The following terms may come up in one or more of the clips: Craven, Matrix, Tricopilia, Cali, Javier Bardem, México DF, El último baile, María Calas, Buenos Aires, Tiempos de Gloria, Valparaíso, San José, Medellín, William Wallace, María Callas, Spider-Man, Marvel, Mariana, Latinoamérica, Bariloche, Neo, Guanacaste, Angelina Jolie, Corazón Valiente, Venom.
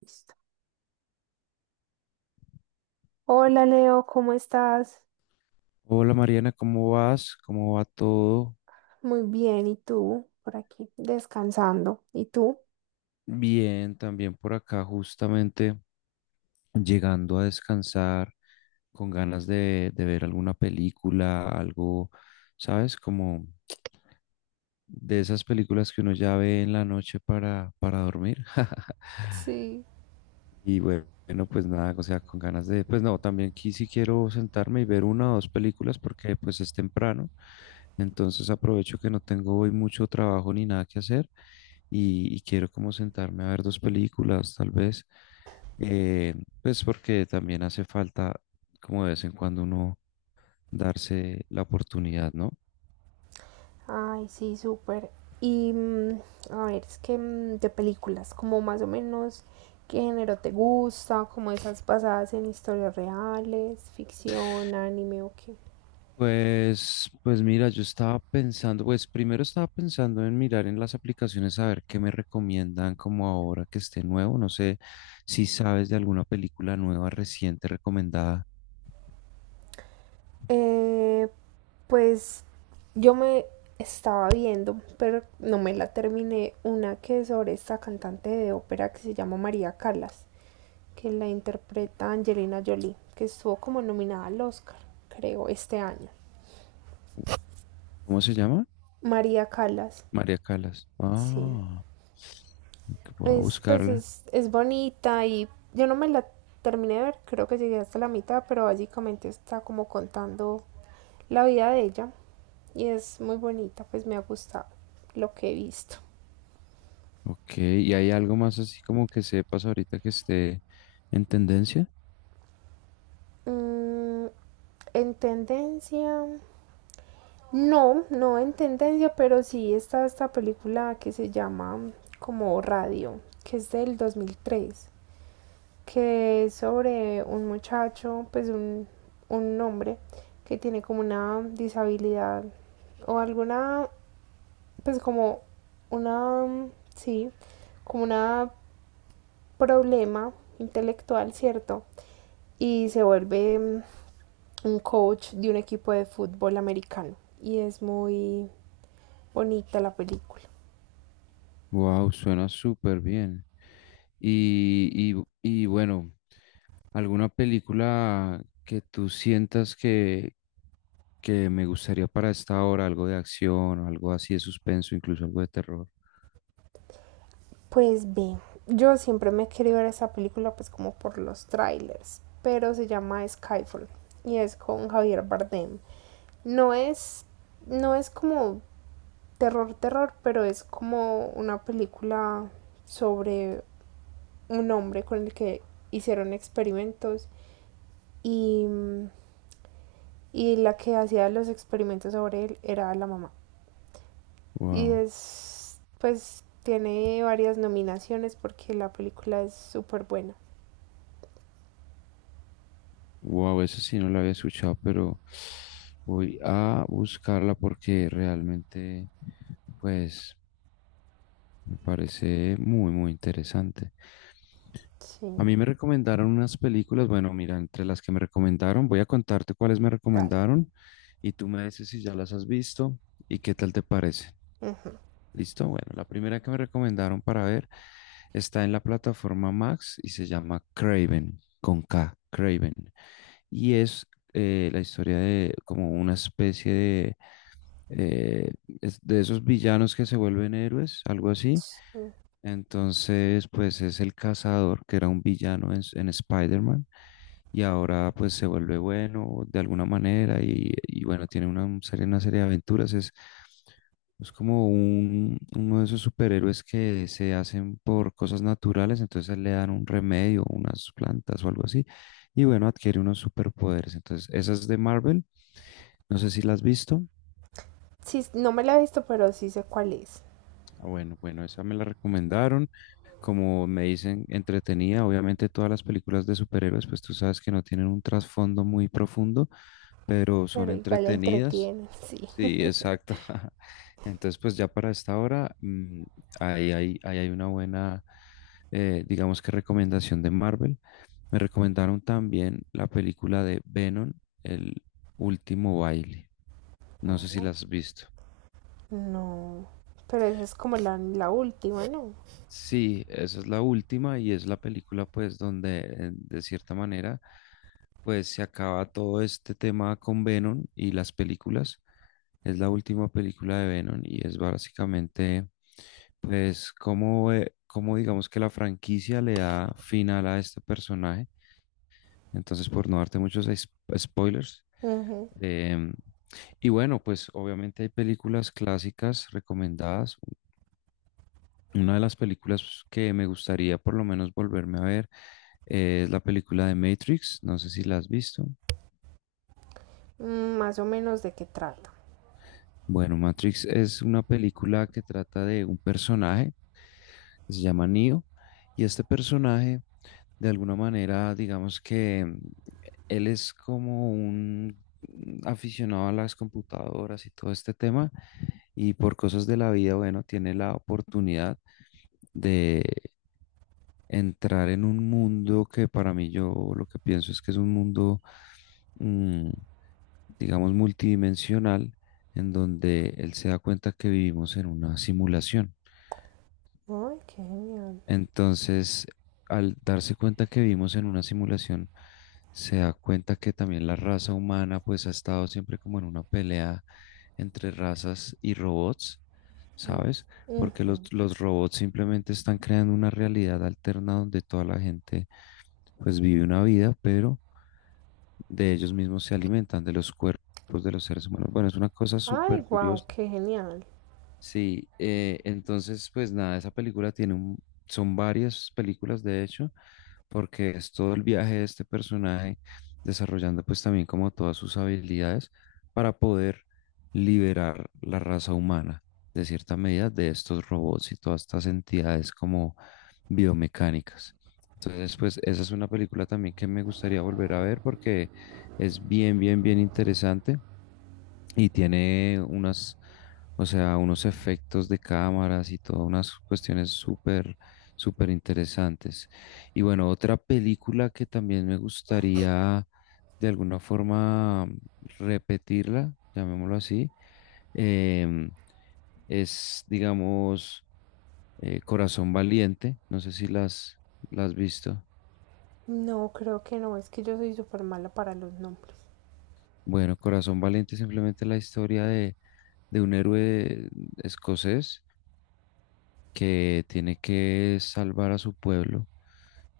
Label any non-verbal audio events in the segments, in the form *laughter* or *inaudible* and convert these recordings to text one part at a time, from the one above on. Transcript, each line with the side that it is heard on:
right: Listo. Hola Leo, ¿cómo estás?
left: Hola Mariana, ¿cómo vas? ¿Cómo va todo?
right: Muy bien, ¿y tú? Por aquí, descansando. ¿Y tú?
left: Bien, también por acá justamente llegando a descansar con ganas de ver alguna película, algo, ¿sabes? Como de esas películas que uno ya ve en la noche para dormir. *laughs*
right: Sí.
left: Bueno, pues nada, o sea, con ganas de, pues no, también aquí sí quiero sentarme y ver una o dos películas porque pues es temprano, entonces aprovecho que no tengo hoy mucho trabajo ni nada que hacer y quiero como sentarme a ver dos películas tal vez, eh, pues porque también hace falta como de vez en cuando uno darse la oportunidad, ¿no?
right: Ay, sí, súper. Y a ver, es que de películas, como más o menos, ¿qué género te gusta? Como esas basadas en historias reales, ficción, anime o qué.
left: Pues mira, yo estaba pensando, pues primero estaba pensando en mirar en las aplicaciones a ver qué me recomiendan como ahora que esté nuevo. No sé si sabes de alguna película nueva reciente recomendada.
right: Eh, pues yo me estaba viendo, pero no me la terminé, una que es sobre esta cantante de ópera que se llama María Callas, que la interpreta Angelina Jolie, que estuvo como nominada al Oscar, creo, este año.
left: ¿Cómo se llama?
right: María Calas,
left: María Calas.
right: sí.
left: Ah, ok, voy a
right: Es, pues
left: buscarla.
right: es bonita y yo no me la terminé de ver, creo que llegué hasta la mitad, pero básicamente está como contando la vida de ella y es muy bonita, pues me ha gustado lo que he visto.
left: Ok, ¿y hay algo más así como que sepas ahorita que esté en tendencia?
right: Mm, en tendencia. No, no en tendencia, pero sí está esta película que se llama como Radio, que es del 2003, que es sobre un muchacho, pues un hombre que tiene como una disabilidad o alguna, pues como una, sí, como una problema intelectual, ¿cierto? Y se vuelve un coach de un equipo de fútbol americano y es muy bonita la película.
left: Wow, suena súper bien. Y bueno, ¿alguna película que tú sientas que me gustaría para esta hora? Algo de acción o algo así de suspenso, incluso algo de terror.
right: Pues ve, yo siempre me he querido ver esa película pues como por los trailers, pero se llama Skyfall y es con Javier Bardem. No es no es como terror terror, pero es como una película sobre un hombre con el que hicieron experimentos y, y la que hacía los experimentos sobre él era la mamá. Y
left: Wow.
right: es pues tiene varias nominaciones porque la película es súper buena.
left: Wow, eso sí no lo había escuchado, pero voy a buscarla porque realmente, pues, me parece muy, muy interesante. A
right: Sí.
left: mí me recomendaron unas películas, bueno, mira, entre las que me recomendaron, voy a contarte cuáles me
right: Dale.
left: recomendaron y tú me dices si ya las has visto y qué tal te parece.
right: Ujú.
left: Listo, bueno, la primera que me recomendaron para ver está en la plataforma Max y se llama Craven, con K, Craven. Y es la historia de como una especie de, eh, de esos villanos que se vuelven héroes, algo así.
right: Mm.
left: Entonces, pues es el cazador, que era un villano en Spider-Man, y ahora pues se vuelve bueno de alguna manera y bueno, tiene una serie de aventuras. Es como uno de esos superhéroes que se hacen por cosas naturales, entonces a él le dan un remedio, unas plantas o algo así, y bueno, adquiere unos superpoderes. Entonces, esa es de Marvel, no sé si la has visto.
right: Sí, no me la he visto, pero sí sé cuál es.
left: Ah, bueno, esa me la recomendaron. Como me dicen, entretenida. Obviamente todas las películas de superhéroes, pues tú sabes que no tienen un trasfondo muy profundo, pero son
right: Pero igual la
left: entretenidas.
right: entretiene, sí.
left: Sí, exacto. *laughs* Entonces, pues ya para esta hora, mm, ahí hay una buena, digamos que recomendación de Marvel. Me recomendaron también la película de Venom, El último baile. No sé si la
right: Oh,
left: has visto.
right: no. Pero esa es como la última, ¿no?
left: Sí, esa es la última y es la película pues donde de cierta manera pues se acaba todo este tema con Venom y las películas. Es la última película de Venom y es básicamente pues cómo, cómo digamos que la franquicia le da final a este personaje. Entonces por no darte muchos spoilers.
right: Ujú.
left: em, y bueno, pues obviamente hay películas clásicas recomendadas, una de las películas que me gustaría por lo menos volverme a ver es la película de Matrix. No sé si la has visto.
right: Mm, más o menos de qué trata.
left: Bueno, Matrix es una película que trata de un personaje que se llama Neo, y este personaje, de alguna manera, digamos que él es como un aficionado a las computadoras y todo este tema, y por cosas de la vida, bueno, tiene la oportunidad de entrar en un mundo que para mí yo lo que pienso es que es un mundo, mm, digamos, multidimensional, en donde él se da cuenta que vivimos en una simulación.
right: Ay, qué genial.
left: Entonces, al darse cuenta que vivimos en una simulación, se da cuenta que también la raza humana pues ha estado siempre como en una pelea entre razas y robots,
right: Mm.
left: ¿sabes? Porque
right: Ujú.
left: los robots simplemente están creando una realidad alterna donde toda la gente pues vive una vida, pero de ellos mismos se alimentan, de los cuerpos de los seres humanos. Bueno, es una cosa súper
right: Ay, wow,
left: curiosa.
right: qué genial.
left: Sí, entonces pues nada, esa película tiene un, son varias películas de hecho, porque es todo el viaje de este personaje desarrollando pues también como todas sus habilidades para poder liberar la raza humana de cierta medida de estos robots y todas estas entidades como biomecánicas. Entonces pues esa es una película también que me gustaría volver a ver porque es bien, bien, bien interesante y tiene unas, o sea, unos efectos de cámaras y todas unas cuestiones súper, súper interesantes. Y bueno, otra película que también me gustaría de alguna forma repetirla, llamémoslo así, em, es, digamos, Corazón Valiente. No sé si las has visto.
right: No, creo que no, es que yo soy súper mala para los nombres.
left: Bueno, Corazón Valiente es simplemente la historia de un héroe escocés que tiene que salvar a su pueblo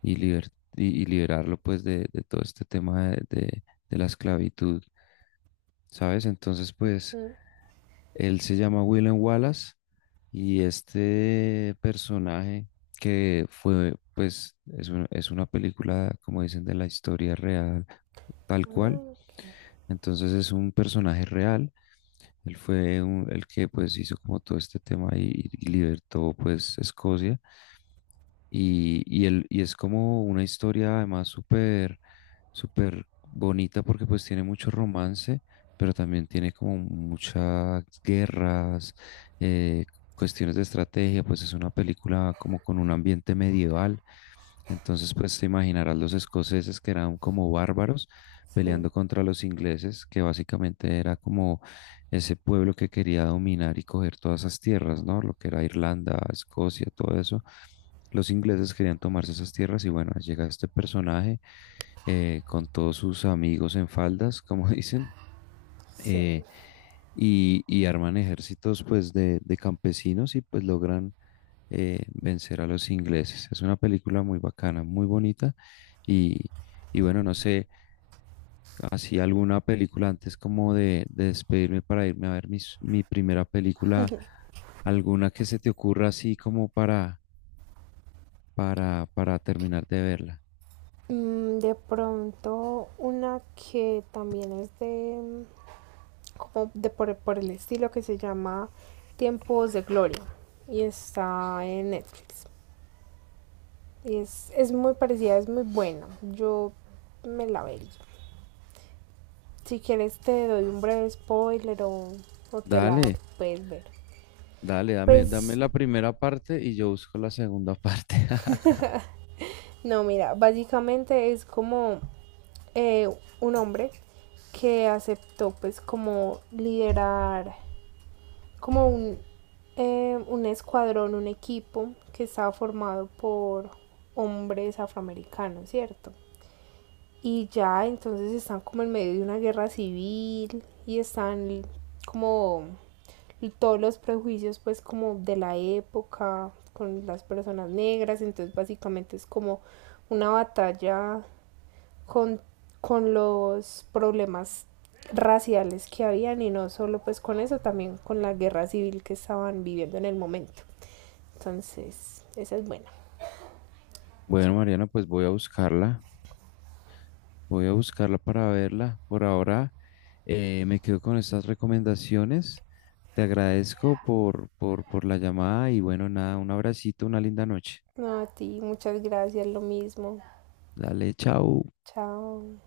left: y, liber- y liberarlo pues de todo este tema de la esclavitud, ¿sabes? Entonces pues
right: Mm.
left: él se llama William Wallace, y este personaje que fue, pues es una película como dicen de la historia real tal cual,
right: Ay, ok.
left: entonces es un personaje real. Él fue un- el que pues hizo como todo este tema y libertó pues Escocia. Y es como una historia además súper, súper bonita porque pues tiene mucho romance, pero también tiene como muchas guerras, eh, cuestiones de estrategia, pues es una película como con un ambiente medieval. Entonces pues te imaginarás los escoceses que eran como bárbaros
right: Sí.
left: peleando contra los ingleses, que básicamente era como ese pueblo que quería dominar y coger todas esas tierras, ¿no? Lo que era Irlanda, Escocia, todo eso. Los ingleses querían tomarse esas tierras y bueno, llega este personaje con todos sus amigos en faldas, como *laughs* dicen,
right: Sí.
left: eh, y arman ejércitos pues de campesinos y pues logran vencer a los ingleses. Es una película muy bacana, muy bonita y, y bueno, no sé, así alguna película antes como de despedirme para irme a ver mi primera película, alguna que se te ocurra así como para terminar de verla.
right: Mm, de pronto, una que también es de, como de por el estilo que se llama Tiempos de Gloria y está en Netflix. Y es muy parecida, es muy buena. Yo me la vería. Si quieres te doy un breve spoiler o te la
left: Dale,
right: puedes ver.
left: dale, dame
right: Pues
left: la primera parte y yo busco la segunda parte. *laughs*
right: no, mira, básicamente es como eh, un hombre que aceptó pues como liderar como un escuadrón, un equipo que estaba formado por hombres afroamericanos, ¿cierto? Y ya entonces están como en medio de una guerra civil y están como todos los prejuicios pues como de la época con las personas negras, entonces básicamente es como una batalla con, con los problemas raciales que habían y no solo pues con eso, también con la guerra civil que estaban viviendo en el momento. Entonces, esa es buena.
left: Bueno, Mariana, pues voy a buscarla para verla. Por ahora me quedo con estas recomendaciones. Te agradezco por la llamada y bueno, nada, un abracito, una linda noche.
right: No, a ti, muchas gracias, lo mismo.
left: Dale, chao.
right: Chao.